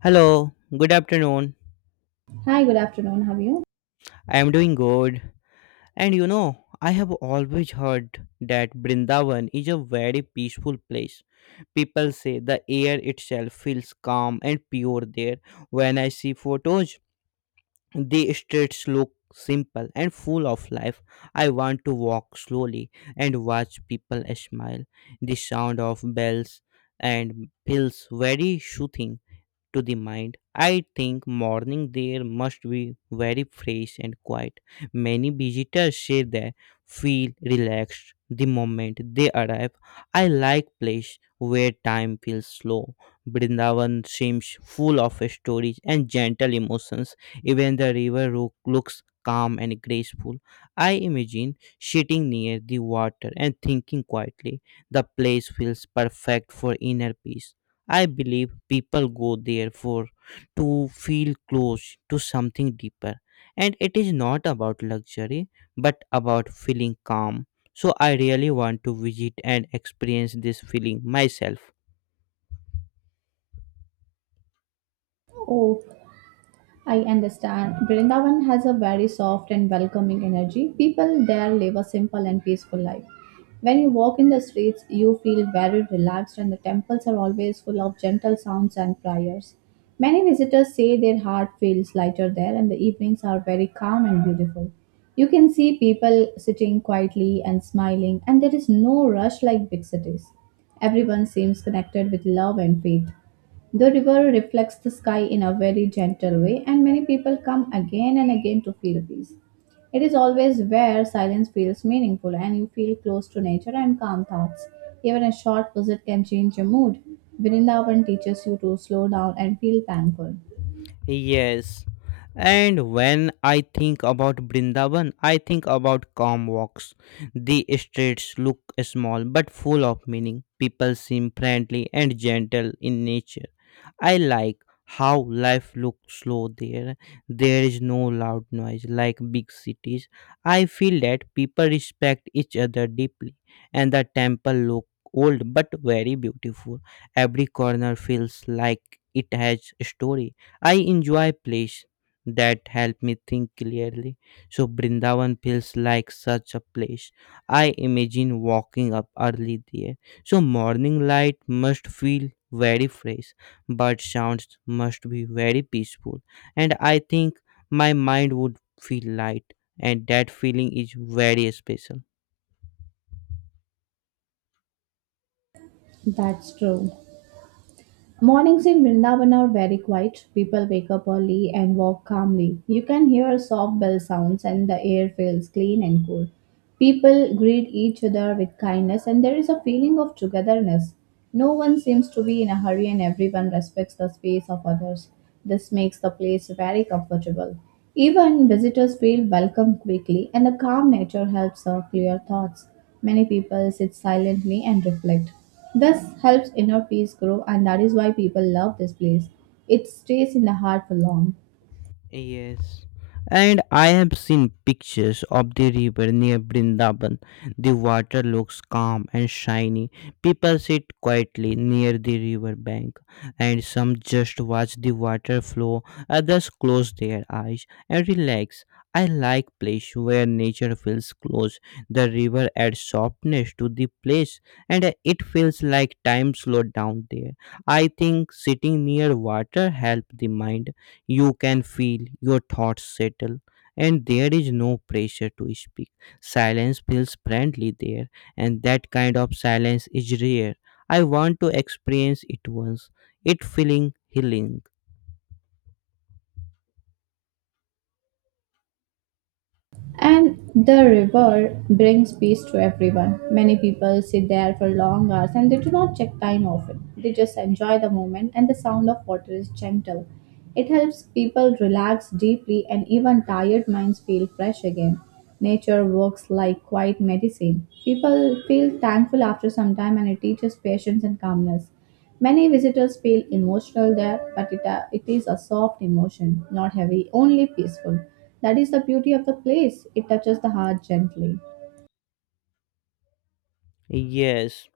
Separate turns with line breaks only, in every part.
Hello, good afternoon.
Hi, good afternoon. How are you?
I am doing good. I have always heard that Brindavan is a very peaceful place. People say the air itself feels calm and pure there. When I see photos, the streets look simple and full of life. I want to walk slowly and watch people smile. The sound of bells and bells very soothing to the mind. I think morning there must be very fresh and quiet. Many visitors say they feel relaxed the moment they arrive. I like place where time feels slow. Brindavan seems full of stories and gentle emotions. Even the river looks calm and graceful. I imagine sitting near the water and thinking quietly. The place feels perfect for inner peace. I believe people go there for to feel close to something deeper, and it is not about luxury but about feeling calm. So I really want to visit and experience this feeling myself.
Oh, I understand. Vrindavan has a very soft and welcoming energy. People there live a simple and peaceful life. When you walk in the streets, you feel very relaxed, and the temples are always full of gentle sounds and prayers. Many visitors say their heart feels lighter there, and the evenings are very calm and beautiful. You can see people sitting quietly and smiling, and there is no rush like big cities. Everyone seems connected with love and faith. The river reflects the sky in a very gentle way, and many people come again and again to feel peace. It is always where silence feels meaningful and you feel close to nature and calm thoughts. Even a short visit can change your mood. Vrindavan teaches you to slow down and feel thankful.
Yes. And when I think about Brindavan, I think about calm walks. The streets look small but full of meaning. People seem friendly and gentle in nature. I like how life looks slow there. There is no loud noise like big cities. I feel that people respect each other deeply and the temple look old but very beautiful. Every corner feels like it has a story. I enjoy plays that help me think clearly. So Brindavan feels like such a place. I imagine walking up early there. So morning light must feel very fresh, bird sounds must be very peaceful. And I think my mind would feel light, and that feeling is very special.
That's true. Mornings in Vrindavan are very quiet. People wake up early and walk calmly. You can hear soft bell sounds and the air feels clean and cool. People greet each other with kindness and there is a feeling of togetherness. No one seems to be in a hurry and everyone respects the space of others. This makes the place very comfortable. Even visitors feel welcome quickly and the calm nature helps clear thoughts. Many people sit silently and reflect. This helps inner peace grow, and that is why people love this place. It stays in the heart for long.
Yes. And I have seen pictures of the river near Brindaban. The water looks calm and shiny. People sit quietly near the river bank, and some just watch the water flow, others close their eyes and relax. I like place where nature feels close. The river adds softness to the place, and it feels like time slowed down there. I think sitting near water helps the mind. You can feel your thoughts settle, and there is no pressure to speak. Silence feels friendly there, and that kind of silence is rare. I want to experience it once. It feeling healing.
And the river brings peace to everyone. Many people sit there for long hours and they do not check time often. They just enjoy the moment, and the sound of water is gentle. It helps people relax deeply, and even tired minds feel fresh again. Nature works like quiet medicine. People feel thankful after some time, and it teaches patience and calmness. Many visitors feel emotional there, but it is a soft emotion, not heavy, only peaceful. That is the beauty of the place. It touches the heart gently.
Yes.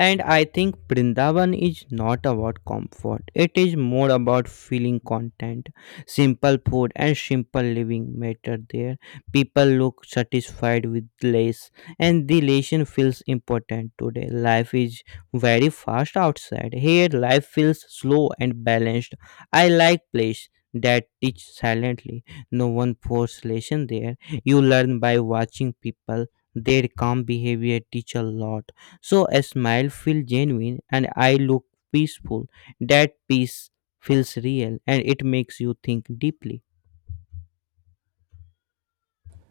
And I think Brindavan is not about comfort, it is more about feeling content. Simple food and simple living matter there. People look satisfied with less, and the relation feels important today. Life is very fast outside. Here, life feels slow and balanced. I like place that teach silently. No one force lesson there. You learn by watching people. Their calm behavior teach a lot, so a smile feels genuine and I look peaceful. That peace feels real and it makes you think deeply.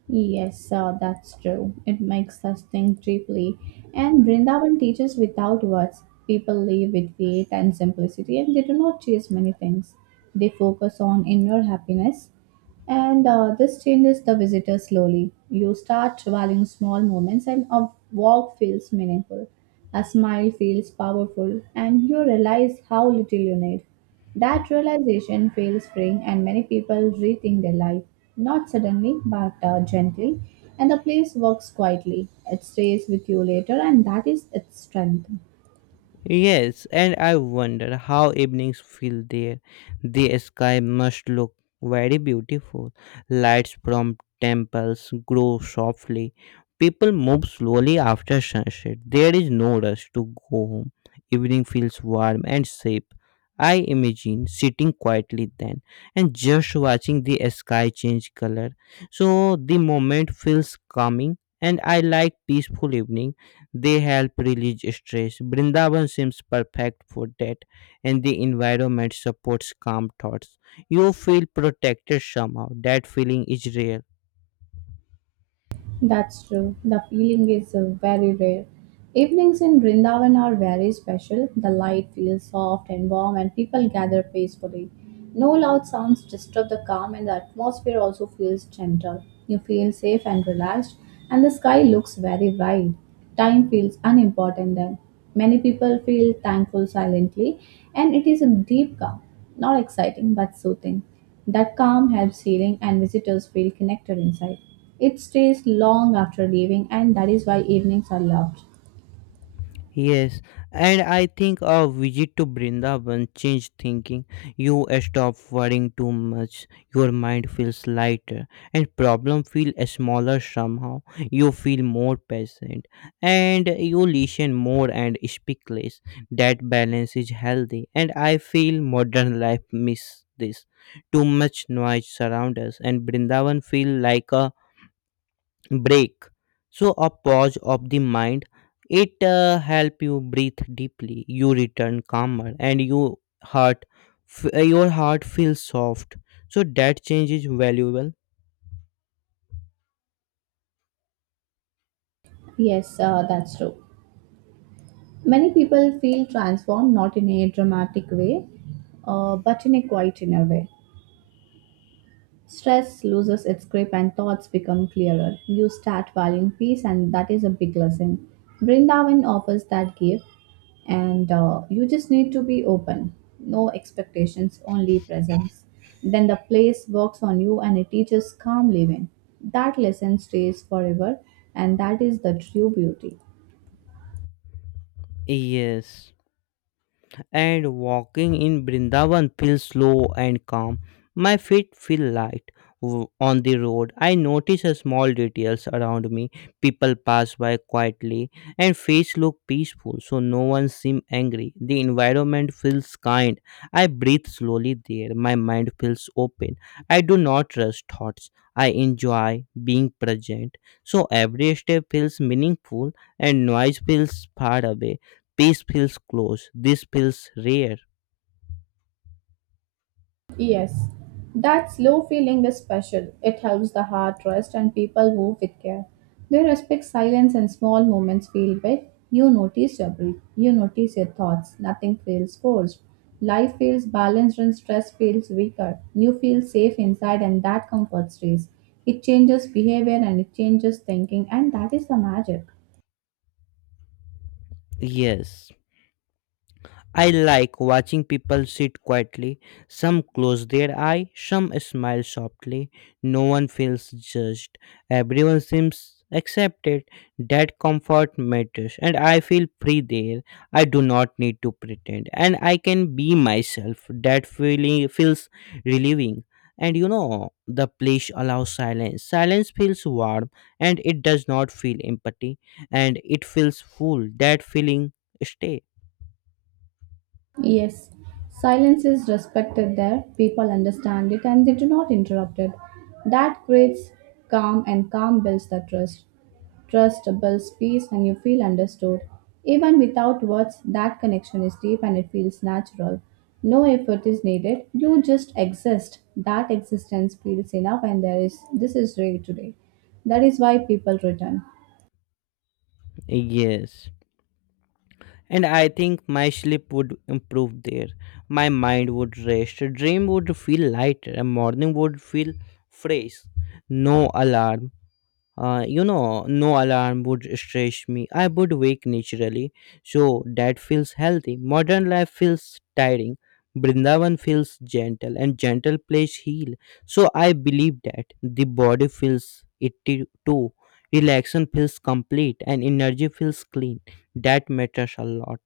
Yes, that's true. It makes us think deeply. And Vrindavan teaches without words. People live with faith and simplicity, and they do not chase many things. They focus on inner happiness. And This changes the visitor slowly. You start valuing small moments, and a walk feels meaningful. A smile feels powerful, and you realize how little you need. That realization feels freeing, and many people rethink their life, not suddenly, but gently. And the place works quietly. It stays with you later, and that is its strength.
Yes, and I wonder how evenings feel there. The sky must look very beautiful. Lights from temples grow softly. People move slowly after sunset. There is no rush to go home. Evening feels warm and safe. I imagine sitting quietly then and just watching the sky change color. So the moment feels calming and I like peaceful evenings. They help release stress. Brindavan seems perfect for that, and the environment supports calm thoughts. You feel protected somehow. That feeling is rare.
That's true. The feeling is very rare. Evenings in Vrindavan are very special. The light feels soft and warm, and people gather peacefully. No loud sounds disturb the calm, and the atmosphere also feels gentle. You feel safe and relaxed, and the sky looks very wide. Time feels unimportant then. Many people feel thankful silently, and it is a deep calm, not exciting but soothing. That calm helps healing, and visitors feel connected inside. It stays long after leaving, and that is why evenings are loved.
Yes, and I think a visit to Brindavan changed thinking. You stop worrying too much. Your mind feels lighter, and problem feel smaller somehow. You feel more patient, and you listen more and speak less. That balance is healthy, and I feel modern life miss this. Too much noise surrounds us, and Brindavan feel like a break, so a pause of the mind, it help you breathe deeply. You return calmer, and your heart feels soft, so that change is valuable.
Yes, that's true. Many people feel transformed, not in a dramatic way, but in a quiet inner way. Stress loses its grip and thoughts become clearer. You start valuing peace, and that is a big lesson. Brindavan offers that gift, and you just need to be open. No expectations, only presence. Then the place works on you and it teaches calm living. That lesson stays forever, and that is the true beauty.
Yes, and walking in Brindavan feels slow and calm. My feet feel light on the road. I notice a small details around me. People pass by quietly and face look peaceful, so no one seem angry. The environment feels kind. I breathe slowly there. My mind feels open. I do not rush thoughts. I enjoy being present. So every step feels meaningful and noise feels far away. Peace feels close. This feels rare.
Yes, that slow feeling is special. It helps the heart rest and people move with care. They respect silence and small moments feel big. You notice your breath, you notice your thoughts. Nothing feels forced. Life feels balanced and stress feels weaker. You feel safe inside and that comfort stays. It changes behavior and it changes thinking, and that is the magic.
Yes. I like watching people sit quietly. Some close their eye, some smile softly. No one feels judged. Everyone seems accepted. That comfort matters, and I feel free there. I do not need to pretend, and I can be myself. That feeling feels relieving. The place allows silence. Silence feels warm and it does not feel empty and it feels full. That feeling stay.
Yes, silence is respected there, people understand it and they do not interrupt it. That creates calm, and calm builds the trust. Trust builds peace, and you feel understood. Even without words, that connection is deep and it feels natural. No effort is needed, you just exist. That existence feels enough, and there is this is rare today. That is why people return.
Yes. And I think my sleep would improve there. My mind would rest, dream would feel lighter, a morning would feel fresh. No alarm, no alarm would stress me. I would wake naturally, so that feels healthy. Modern life feels tiring. Brindavan feels gentle and gentle place heal. So I believe that the body feels it too. Relaxation feels complete and energy feels clean. That matters a lot.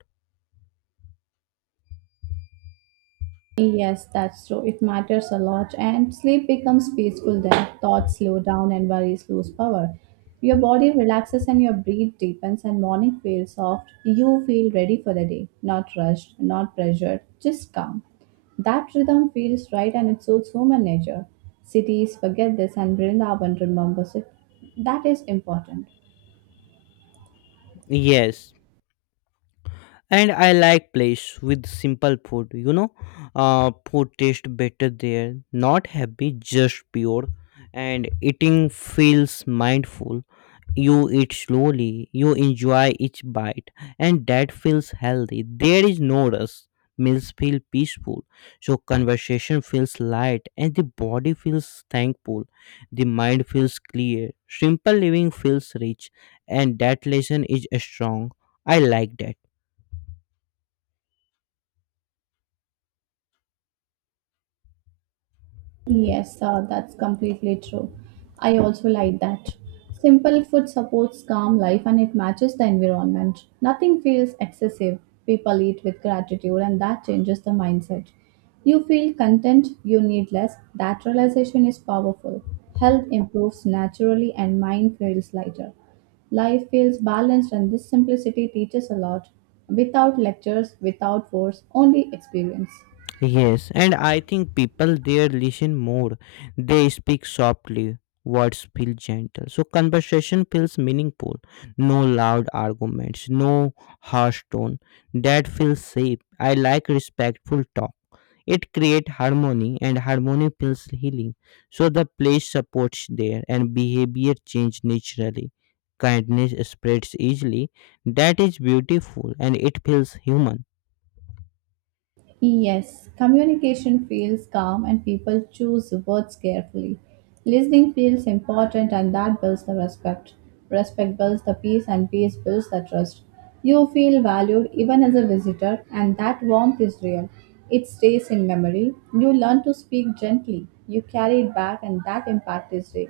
Yes, that's true. It matters a lot, and sleep becomes peaceful then. Thoughts slow down and worries lose power. Your body relaxes and your breath deepens, and morning feels soft. You feel ready for the day, not rushed, not pressured, just calm. That rhythm feels right and it suits human nature. Cities forget this, and Vrindavan remembers it. That is important.
Yes, and I like place with simple food. Food tastes better there. Not happy, just pure, and eating feels mindful. You eat slowly. You enjoy each bite, and that feels healthy. There is no rush. Meals feel peaceful, so conversation feels light, and the body feels thankful. The mind feels clear. Simple living feels rich, and that lesson is strong. I like that.
Yes, that's completely true. I also like that. Simple food supports calm life and it matches the environment. Nothing feels excessive. People eat with gratitude and that changes the mindset. You feel content, you need less. That realization is powerful. Health improves naturally and mind feels lighter. Life feels balanced and this simplicity teaches a lot. Without lectures, without force, only experience.
Yes, and I think people there listen more. They speak softly. Words feel gentle. So conversation feels meaningful. No loud arguments, no harsh tone. That feels safe. I like respectful talk. It creates harmony and harmony feels healing. So the place supports there and behavior change naturally. Kindness spreads easily. That is beautiful and it feels human.
Yes, communication feels calm and people choose words carefully. Listening feels important and that builds the respect. Respect builds the peace and peace builds the trust. You feel valued even as a visitor and that warmth is real. It stays in memory. You learn to speak gently. You carry it back and that impact is real.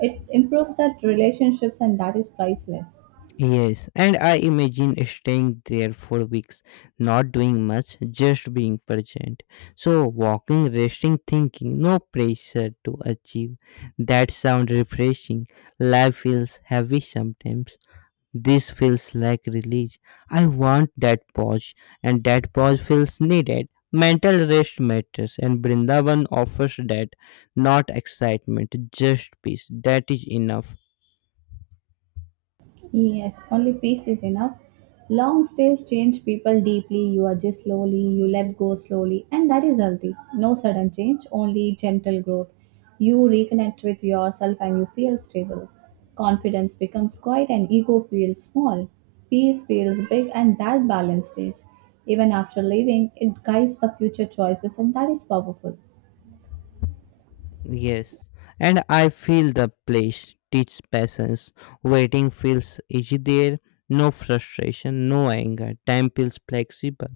It improves that relationships and that is priceless.
Yes, and I imagine staying there for weeks, not doing much, just being present. So, walking, resting, thinking, no pressure to achieve. That sounds refreshing. Life feels heavy sometimes. This feels like release. I want that pause, and that pause feels needed. Mental rest matters, and Brindavan offers that, not excitement, just peace. That is enough.
Yes, only peace is enough. Long stays change people deeply. You adjust slowly, you let go slowly, and that is healthy. No sudden change, only gentle growth. You reconnect with yourself and you feel stable. Confidence becomes quiet and ego feels small. Peace feels big, and that balance stays. Even after leaving, it guides the future choices, and that is powerful.
Yes, and I feel the place teach patience. Waiting feels easy there, no frustration, no anger. Time feels flexible.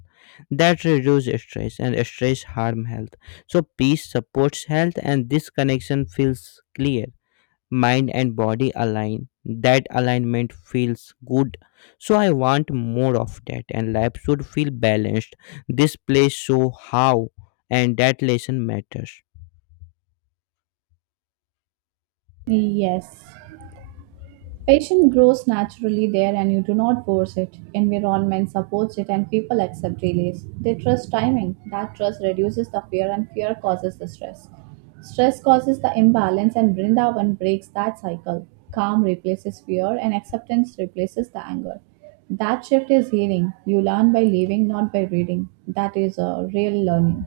That reduces stress, and stress harm health. So peace supports health, and this connection feels clear. Mind and body align. That alignment feels good. So I want more of that, and life should feel balanced. This place show how, and that lesson matters.
Yes. Passion grows naturally there and you do not force it. Environment supports it and people accept delays. They trust timing. That trust reduces the fear and fear causes the stress. Stress causes the imbalance and Vrindavan breaks that cycle. Calm replaces fear and acceptance replaces the anger. That shift is healing. You learn by living, not by reading. That is a real learning.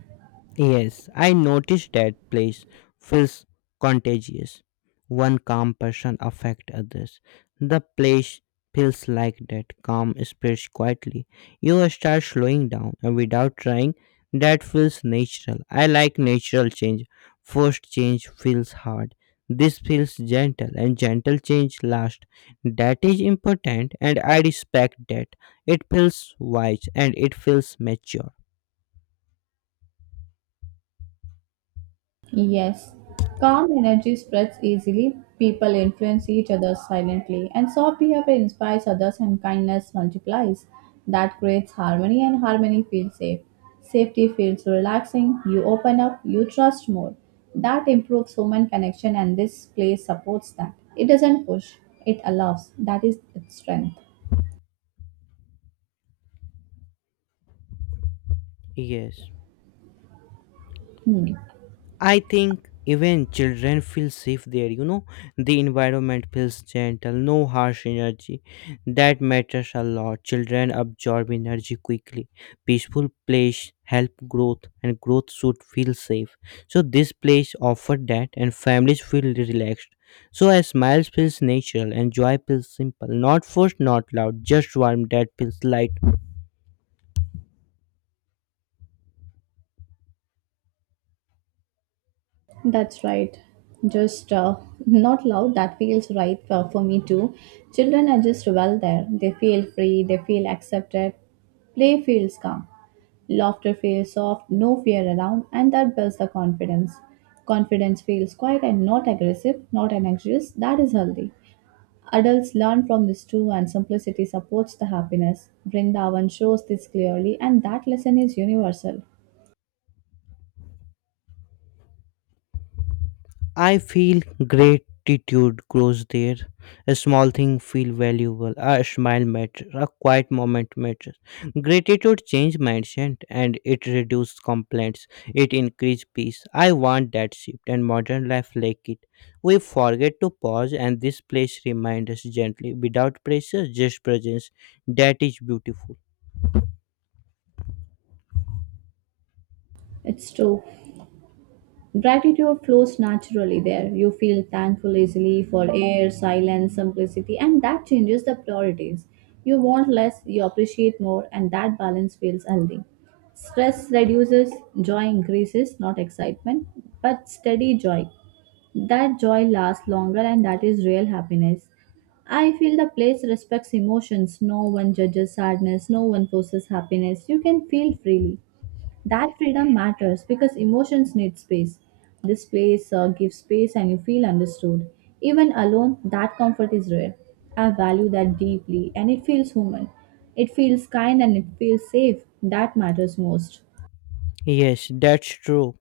Yes, I noticed that place feels contagious. One calm person affect others. The place feels like that calm spreads quietly. You start slowing down and without trying. That feels natural. I like natural change. Forced change feels hard. This feels gentle and gentle change lasts. That is important and I respect that. It feels wise and it feels mature.
Yes, calm energy spreads easily, people influence each other silently, and soft behavior inspires others and kindness multiplies. That creates harmony, and harmony feels safe. Safety feels relaxing, you open up, you trust more. That improves human connection, and this place supports that. It doesn't push, it allows. That is its strength.
Yes.
Hmm.
I think even children feel safe there. The environment feels gentle, no harsh energy. That matters a lot. Children absorb energy quickly. Peaceful place help growth and growth should feel safe. So this place offer that and families feel relaxed. So a smile feels natural and joy feels simple. Not forced, not loud, just warm that feels light.
That's right. Just not loud. That feels right for me too. Children are just well there. They feel free. They feel accepted. Play feels calm. Laughter feels soft. No fear around, and that builds the confidence. Confidence feels quiet and not aggressive, not anxious. That is healthy. Adults learn from this too, and simplicity supports the happiness. Vrindavan shows this clearly, and that lesson is universal.
I feel gratitude grows there. A small thing feel valuable. A smile matters. A quiet moment matters. Gratitude change mindset and it reduces complaints. It increase peace. I want that shift and modern life lack it. We forget to pause and this place reminds us gently without pressure, just presence. That is beautiful.
It's true. Gratitude flows naturally there. You feel thankful easily for air, silence, simplicity, and that changes the priorities. You want less, you appreciate more, and that balance feels healthy. Stress reduces, joy increases, not excitement, but steady joy. That joy lasts longer, and that is real happiness. I feel the place respects emotions. No one judges sadness, no one forces happiness. You can feel freely. That freedom matters because emotions need space. This place gives space and you feel understood. Even alone, that comfort is rare. I value that deeply and it feels human. It feels kind and it feels safe. That matters most.
Yes, that's true.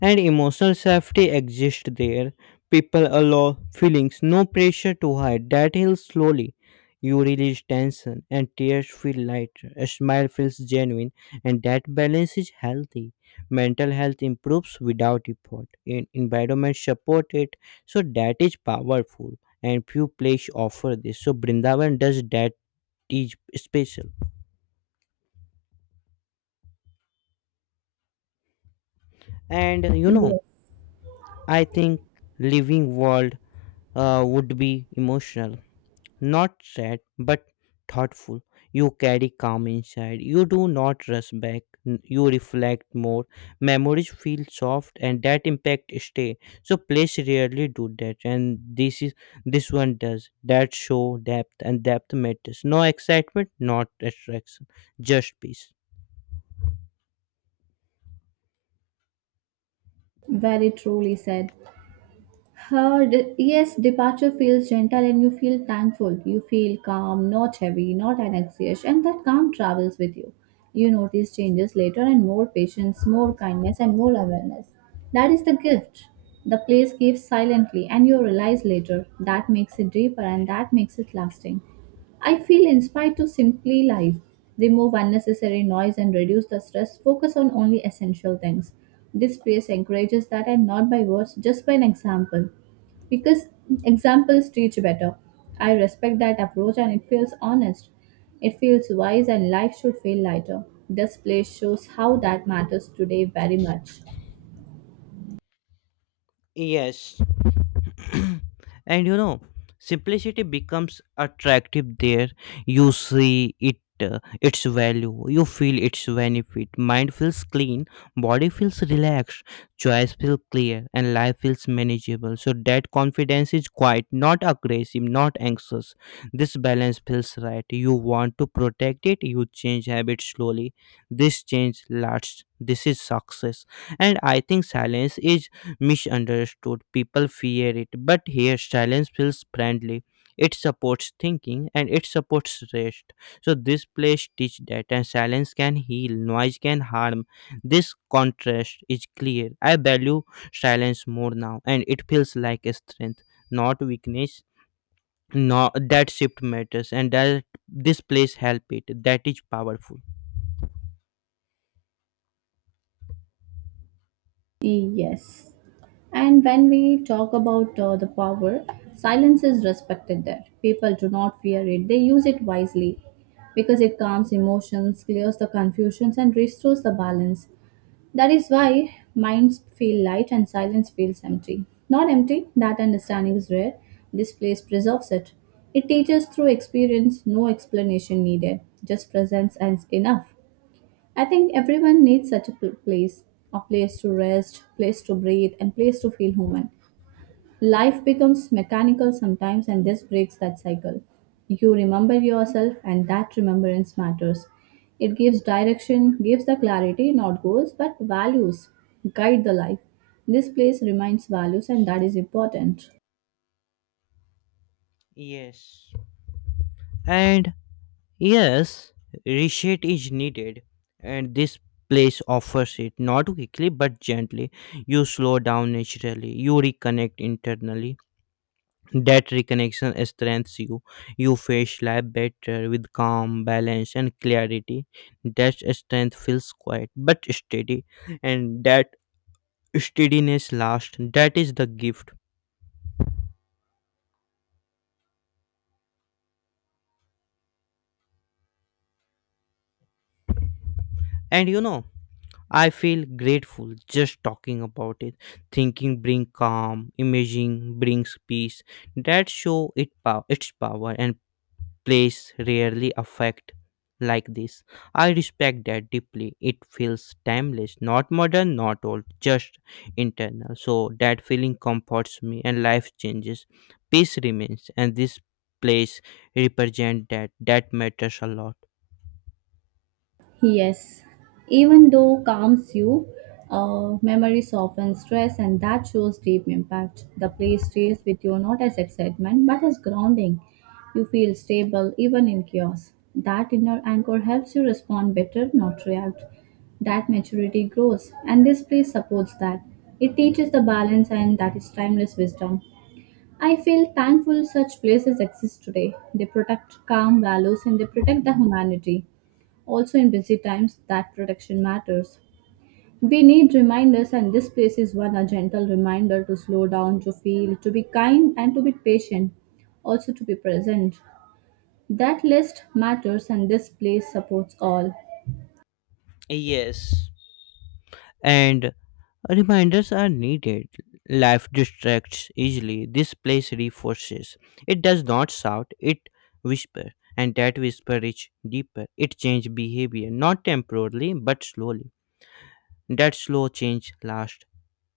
And emotional safety exists there. People allow feelings, no pressure to hide. That heals slowly. You release tension and tears feel lighter. A smile feels genuine, and that balance is healthy. Mental health improves without effort. Environment support it, so that is powerful. And few places offer this. So Brindavan does that is special. And you know,
Yes,
I think living world would be emotional. Not sad, but thoughtful. You carry calm inside. You do not rush back. You reflect more. Memories feel soft, and that impact stay. So place rarely do that, and this one does. That show depth, and depth matters. No excitement, not attraction, just peace.
very truly said. Departure feels gentle and you feel thankful. You feel calm, not heavy, not anxious, and that calm travels with you. You notice changes later and more patience, more kindness, and more awareness. That is the gift. The place gives silently, and you realize later. That makes it deeper and that makes it lasting. I feel inspired to simply life, remove unnecessary noise and reduce the stress, focus on only essential things. This space encourages that and not by words, just by an example. Because examples teach better. I respect that approach and it feels honest. It feels wise and life should feel lighter. This place shows how that matters today very much.
Yes. and you know, simplicity becomes attractive there. You see it its value. You feel its benefit. Mind feels clean, body feels relaxed, choice feels clear and life feels manageable, so that confidence is quiet, not aggressive, not anxious. This balance feels right. You want to protect it. You change habits slowly. This change lasts. This is success. And I think silence is misunderstood. People fear it, but here silence feels friendly. It supports thinking and it supports rest. So this place teach that, and silence can heal, noise can harm. This contrast is clear. I value silence more now, and it feels like a strength, not weakness. No, that shift matters, and that this place help it. That is powerful.
Yes. And when we talk about the power, silence is respected there. People do not fear it, they use it wisely because it calms emotions, clears the confusions, and restores the balance. That is why minds feel light and silence feels empty. Not empty, that understanding is rare. This place preserves it. It teaches through experience, no explanation needed, just presence and enough. I think everyone needs such a place, a place to rest, place to breathe, and place to feel human. Life becomes mechanical sometimes, and this breaks that cycle. You remember yourself, and that remembrance matters. It gives direction, gives the clarity, not goals, but values guide the life. This place reminds values, and that is important.
Yes, and yes, reset is needed, and this place offers it not quickly but gently. You slow down naturally, you reconnect internally. That reconnection strengthens you. You face life better with calm, balance, and clarity. That strength feels quiet but steady, and that steadiness lasts. That is the gift. And you know, I feel grateful just talking about it. Thinking brings calm, imaging brings peace. That show its power and place rarely affect like this. I respect that deeply. It feels timeless, not modern, not old, just internal. So that feeling comforts me and life changes. Peace remains and this place represent that. That matters a lot.
Yes, even though calms you, memory softens stress, and that shows deep impact. The play stays with you not as excitement but as grounding. You feel stable even in chaos. That inner anchor helps you respond better, not react. That maturity grows, and this play supports that. It teaches the balance, and that is timeless wisdom. I feel thankful such places exist today. They protect calm values and they protect the humanity. Also, in busy times, that protection matters. We need reminders, and this place is one a gentle reminder to slow down, to feel, to be kind, and to be patient, also to be present. That list matters, and this place supports all.
Yes. And reminders are needed. Life distracts easily. This place reinforces. It does not shout, it whispers. And that whisper is deeper. It changes behavior, not temporarily, but slowly. That slow change lasts.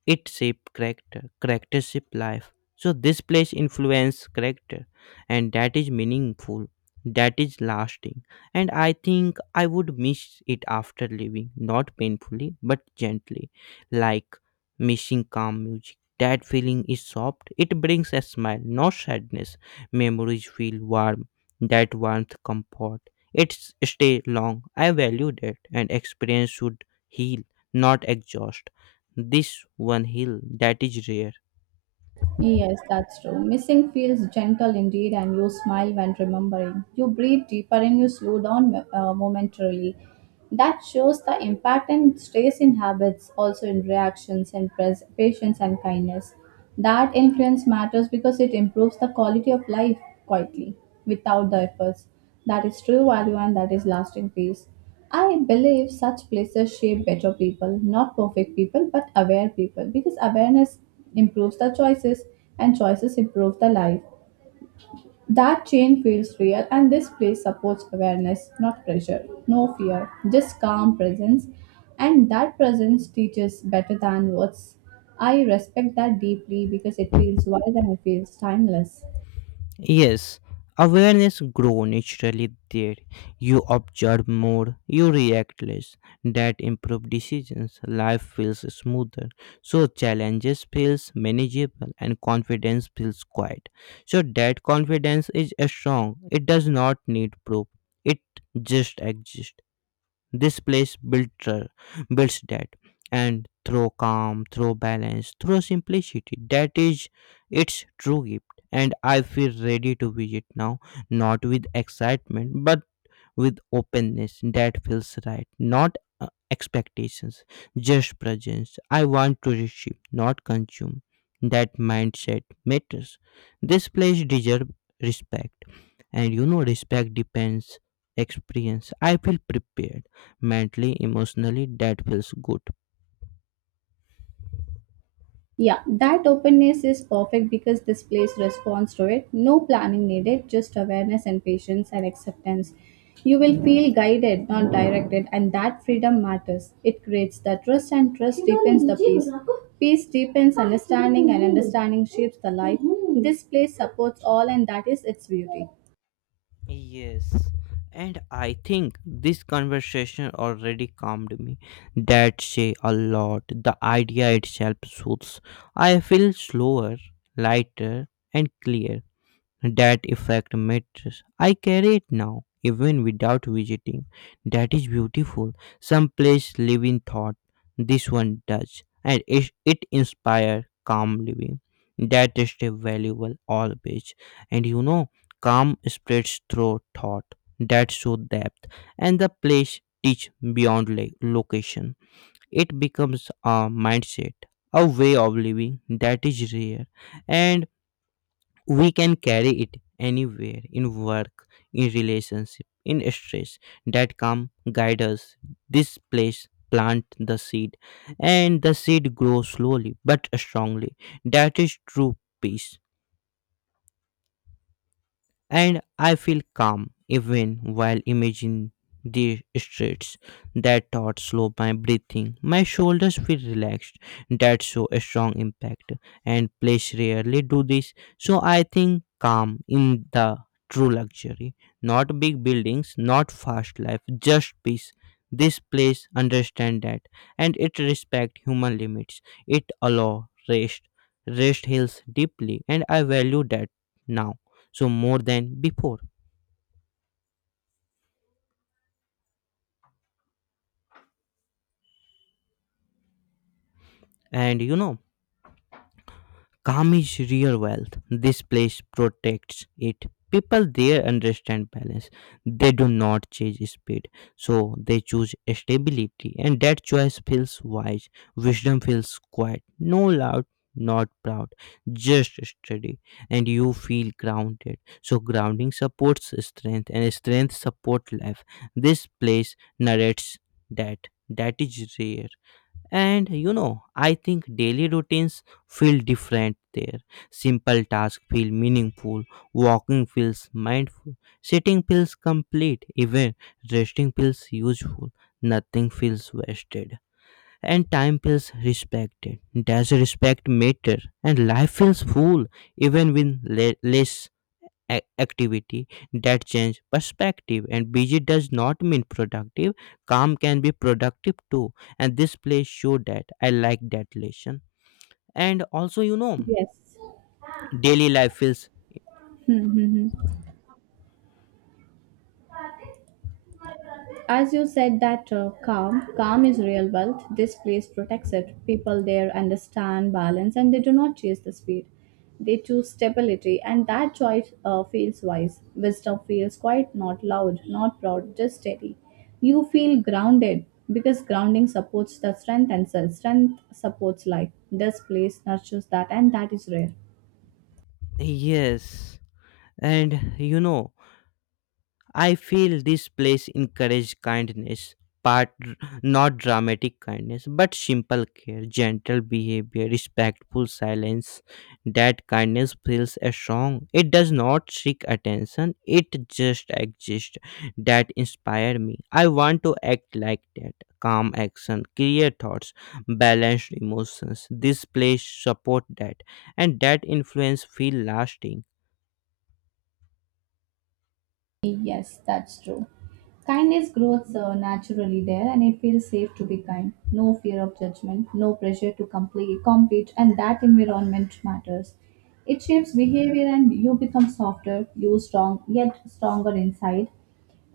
It shape character. Character shape life. So this place influence character, and that is meaningful. That is lasting. And I think I would miss it after leaving, not painfully, but gently, like missing calm music. That feeling is soft. It brings a smile, no sadness. Memories feel warm. That warmth comfort. It's stay long. I value that, and experience should heal, not exhaust this one hill that is rare.
Yes, that's true. Missing feels gentle indeed, and you smile when remembering. You breathe deeper and you slow down momentarily. That shows the impact and stays in habits, also in reactions and patience and kindness. That influence matters because it improves the quality of life quietly, without the efforts. That is true value and that is lasting peace. I believe such places shape better people, not perfect people, but aware people, because awareness improves the choices and choices improve the life. That chain feels real, and this place supports awareness, not pressure, no fear, just calm presence. And that presence teaches better than words. I respect that deeply because it feels wise and it feels timeless.
Yes, awareness grow naturally there. You observe more, you react less. That improve decisions. Life feels smoother. So challenges feels manageable and confidence feels quiet. So that confidence is strong. It does not need proof. It just exists. This place builds that, and through calm, through balance, through simplicity. That is its true gift. And I feel ready to visit now, not with excitement, but with openness that feels right, not expectations, just presence. I want to receive, not consume. That mindset matters. This place deserves respect, and you know, respect depends experience. I feel prepared mentally, emotionally. That feels good.
Yeah, that openness is perfect because this place responds to it. No planning needed, just awareness and patience and acceptance. You will feel guided, not directed, and that freedom matters. It creates the trust, and trust deepens the peace. Peace deepens understanding, and understanding shapes the life. This place supports all, and that is its beauty.
Yes, and I think this conversation already calmed me. That say a lot. The idea itself soothes. I feel slower, lighter, and clear. That effect matters. I carry it now, even without visiting. That is beautiful. Some place live in thought. This one does. And it inspires calm living. That is a valuable always. And you know, calm spreads through thought. That show depth. And the place teach beyond like location. It becomes a mindset, a way of living that is rare. And we can carry it anywhere, in work, in relationship, in stress. That calm guide us. This place plant the seed, and the seed grows slowly but strongly. That is true peace, and I feel calm even while imagining the streets. That thought slow my breathing. My shoulders feel relaxed. That's so a strong impact. And place rarely do this. So I think calm in the true luxury. Not big buildings, not fast life, just peace. This place understand that, and it respect human limits. It allow rest. Rest heals deeply, and I value that now, so more than before. And you know, calm is real wealth. This place protects it. People there understand balance. They do not chase speed, so they choose stability, and that choice feels wise. Wisdom feels quiet, no loud, not proud, just steady. And you feel grounded, so grounding supports strength and strength support life. This place narrates that. That is rare. And you know, I think daily routines feel different there. Simple tasks feel meaningful, walking feels mindful, sitting feels complete, even resting feels useful, nothing feels wasted, and time feels respected. Does respect matter? And life feels full even with less activity. That change perspective, and busy does not mean productive. Calm can be productive too, and this place show that. I like that lesson. And also, you know,
Yes.
daily life is
Hmm, hmm, hmm. As you said that calm is real wealth. This place protects it. People there understand balance and they do not chase the speed. They choose stability, and that choice feels wise. Wisdom feels quiet, not loud, not proud, just steady. You feel grounded because grounding supports the strength and self. Strength supports life. This place nurtures that, and that is rare.
yes. And you know, I feel this place encouraged kindness, part, not dramatic kindness, but simple care, gentle behavior, respectful silence. That kindness feels a strong. It does not seek attention. It just exists. That inspire me. I want to act like that. Calm action, clear thoughts, balanced emotions. This place support that, and that influence feel lasting.
Yes, that's true. Kindness grows naturally there, and it feels safe to be kind. No fear of judgment, no pressure to compete, and that environment matters. It shapes behavior, and you become softer, yet stronger inside.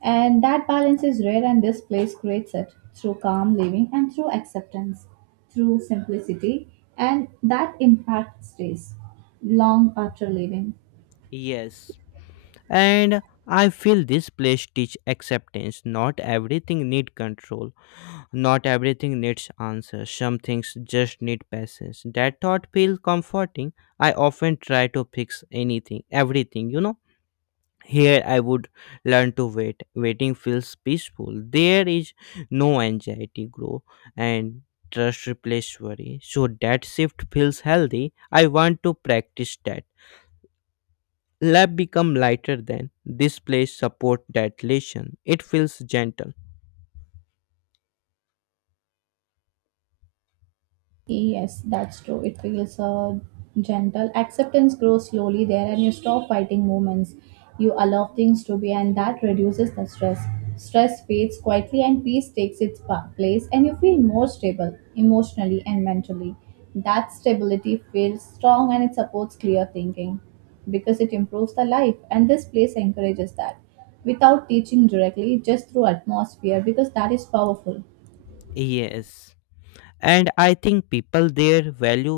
And that balance is rare, and this place creates it through calm living and through acceptance, through simplicity, and that impact stays long after leaving.
Yes, and I feel this place teach acceptance. Not everything need control, not everything needs answers. Some things just need patience. That thought feels comforting. I often try to fix anything, everything, here. I would learn to wait. Waiting feels peaceful. There is no anxiety grow, and trust replace worry, so that shift feels healthy. I want to practice that. Lab become lighter then. This place support that relation. It feels gentle.
Yes, that's true. It feels gentle. Acceptance grows slowly there, and you stop fighting moments. You allow things to be, and that reduces the stress. Stress fades quietly, and peace takes its place, and you feel more stable emotionally and mentally. That stability feels strong and it supports clear thinking because it improves the life, and this place encourages that without teaching directly, just through atmosphere because that is powerful.
Yes, and I think people there value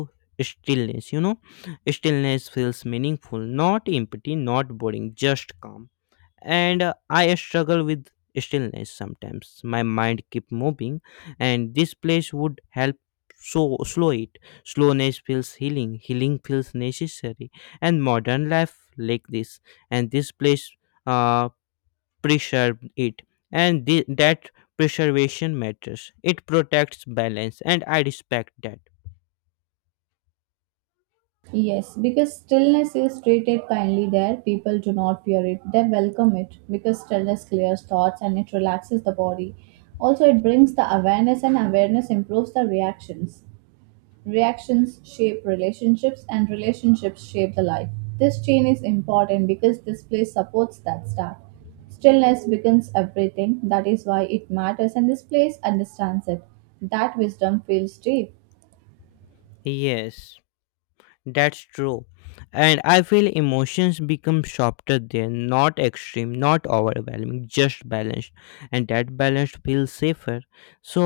stillness, you know. Stillness feels meaningful, not empty, not boring, just calm. And I struggle with stillness sometimes. My mind keep moving, and this place would help. So slow it, slowness feels healing, healing feels necessary. And modern life like this, and this place uh, preserve it. And that preservation matters. It protects balance, and I respect that.
Yes, because stillness is treated kindly there, people do not fear it, they welcome it because stillness clears thoughts and it relaxes the body. Also, it brings the awareness, and awareness improves the reactions. Reactions shape relationships, and relationships shape the life. This chain is important because this place supports that start. Stillness becomes everything, that is why it matters, and this place understands it. That wisdom feels deep.
Yes, that's true. And I feel emotions become softer there, not extreme, not overwhelming, just balanced. And that balance feels safer. So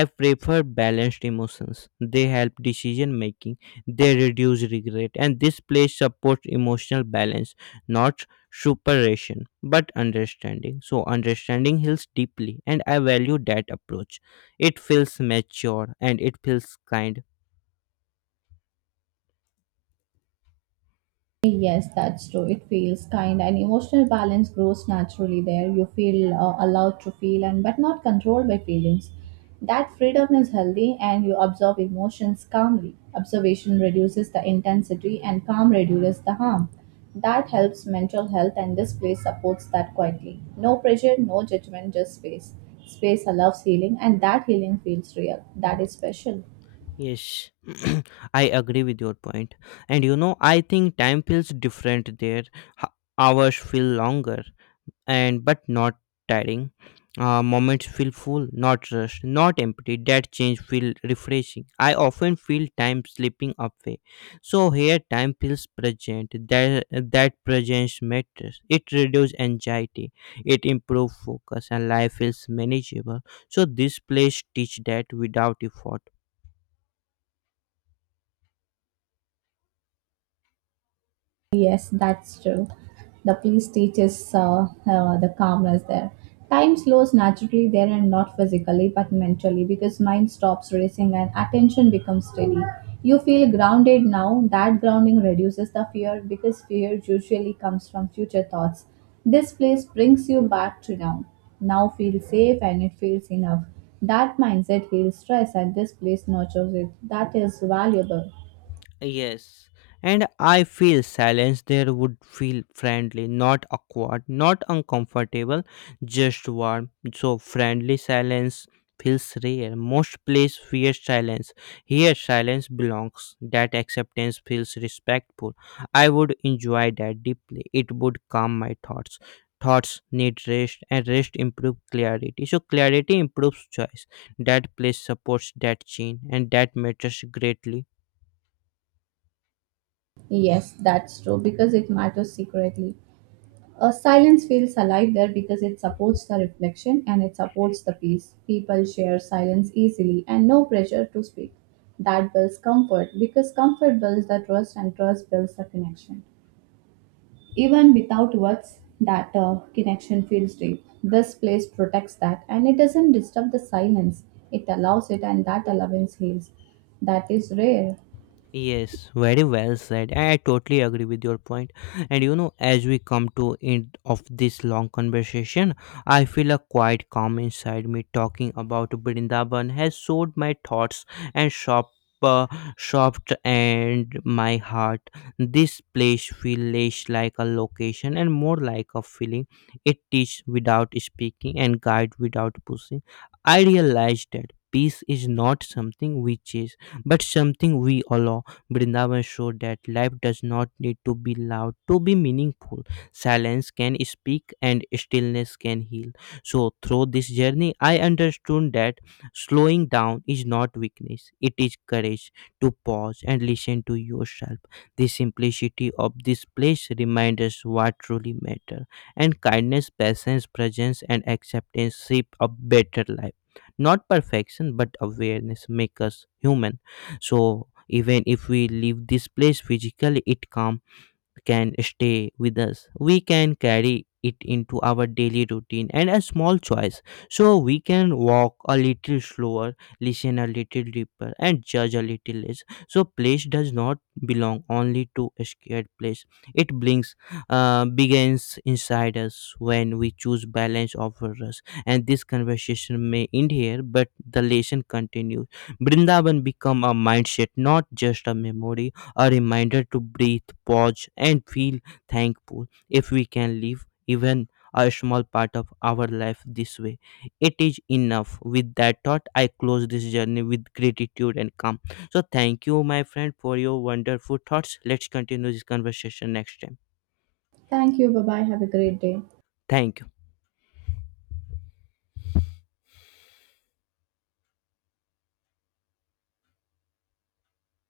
I prefer balanced emotions. They help decision making, they reduce regret, and this place supports emotional balance, not superation, but understanding. So understanding heals deeply, and I value that approach. It feels mature and it feels kind.
Yes, that's true. It feels kind and emotional balance grows naturally there. You feel allowed to feel and but not controlled by feelings. That freedom is healthy and you absorb emotions calmly. Observation reduces the intensity and calm reduces the harm. That helps mental health and this place supports that quietly. No pressure, no judgment, just space. Space allows healing and that healing feels real. That is special.
Yes, I agree with your point. And you know, I think time feels different there. H- Hours feel longer, and but not tiring. Moments feel full, not rushed, not empty. That change feel refreshing. I often feel time slipping away. So here, time feels present. That presence matters. It reduces anxiety. It improves focus, and life feels manageable. So this place teach that without effort.
Yes, that's true. The peace teaches the calmness there. Time slows naturally there and not physically but mentally because mind stops racing and attention becomes steady. You feel grounded now. That grounding reduces the fear because fear usually comes from future thoughts. This place brings you back to now. Now feel safe and it feels enough. That mindset heals stress and this place nurtures it. That is valuable.
Yes, and I feel silence there would feel friendly, not awkward, not uncomfortable, just warm. So, friendly silence feels rare. Most places fear silence. Here, silence belongs. That acceptance feels respectful. I would enjoy that deeply. It would calm my thoughts. Thoughts need rest, and rest improves clarity. So, clarity improves choice. That place supports that chain, and that matters greatly.
Yes, that's true because it matters secretly. Silence feels alive there because it supports the reflection and it supports the peace. People share silence easily and no pressure to speak. That builds comfort because comfort builds the trust and trust builds the connection. Even without words, that connection feels deep. This place protects that and it doesn't disturb the silence. It allows it and that allowance heals. That is rare.
Yes, very well said. I totally agree with your point. And you know, as we come to end of this long conversation, I feel a quiet calm inside me. Talking about Brindaban has soothed my thoughts and sharp, uh, shopped and my heart. This place feels less like a location and more like a feeling. It teaches without speaking and guide without pushing. I realized that peace is not something we chase, but something we allow. Vrindavan showed that life does not need to be loud to be meaningful. Silence can speak and stillness can heal. So, through this journey, I understood that slowing down is not weakness, it is courage to pause and listen to yourself. The simplicity of this place reminds us what truly matters, and kindness, patience, presence, and acceptance shape a better life. Not perfection, but awareness make us human. So even if we leave this place physically, it calms can stay with us. We can carry it into our daily routine and a small choice. So we can walk a little slower, listen a little deeper, and judge a little less. So place does not belong only to a scared place. It brings begins inside us when we choose balance over us. And this conversation may end here, but the lesson continues. Brindavan become a mindset, not just a memory, a reminder to breathe, pause, and feel thankful. If we can live even a small part of our life this way, it is enough. With that thought, I close this journey with gratitude and calm. So, thank you, my friend, for your wonderful thoughts. Let's continue this conversation next time.
Thank you. Bye bye. Have a great day.
Thank you.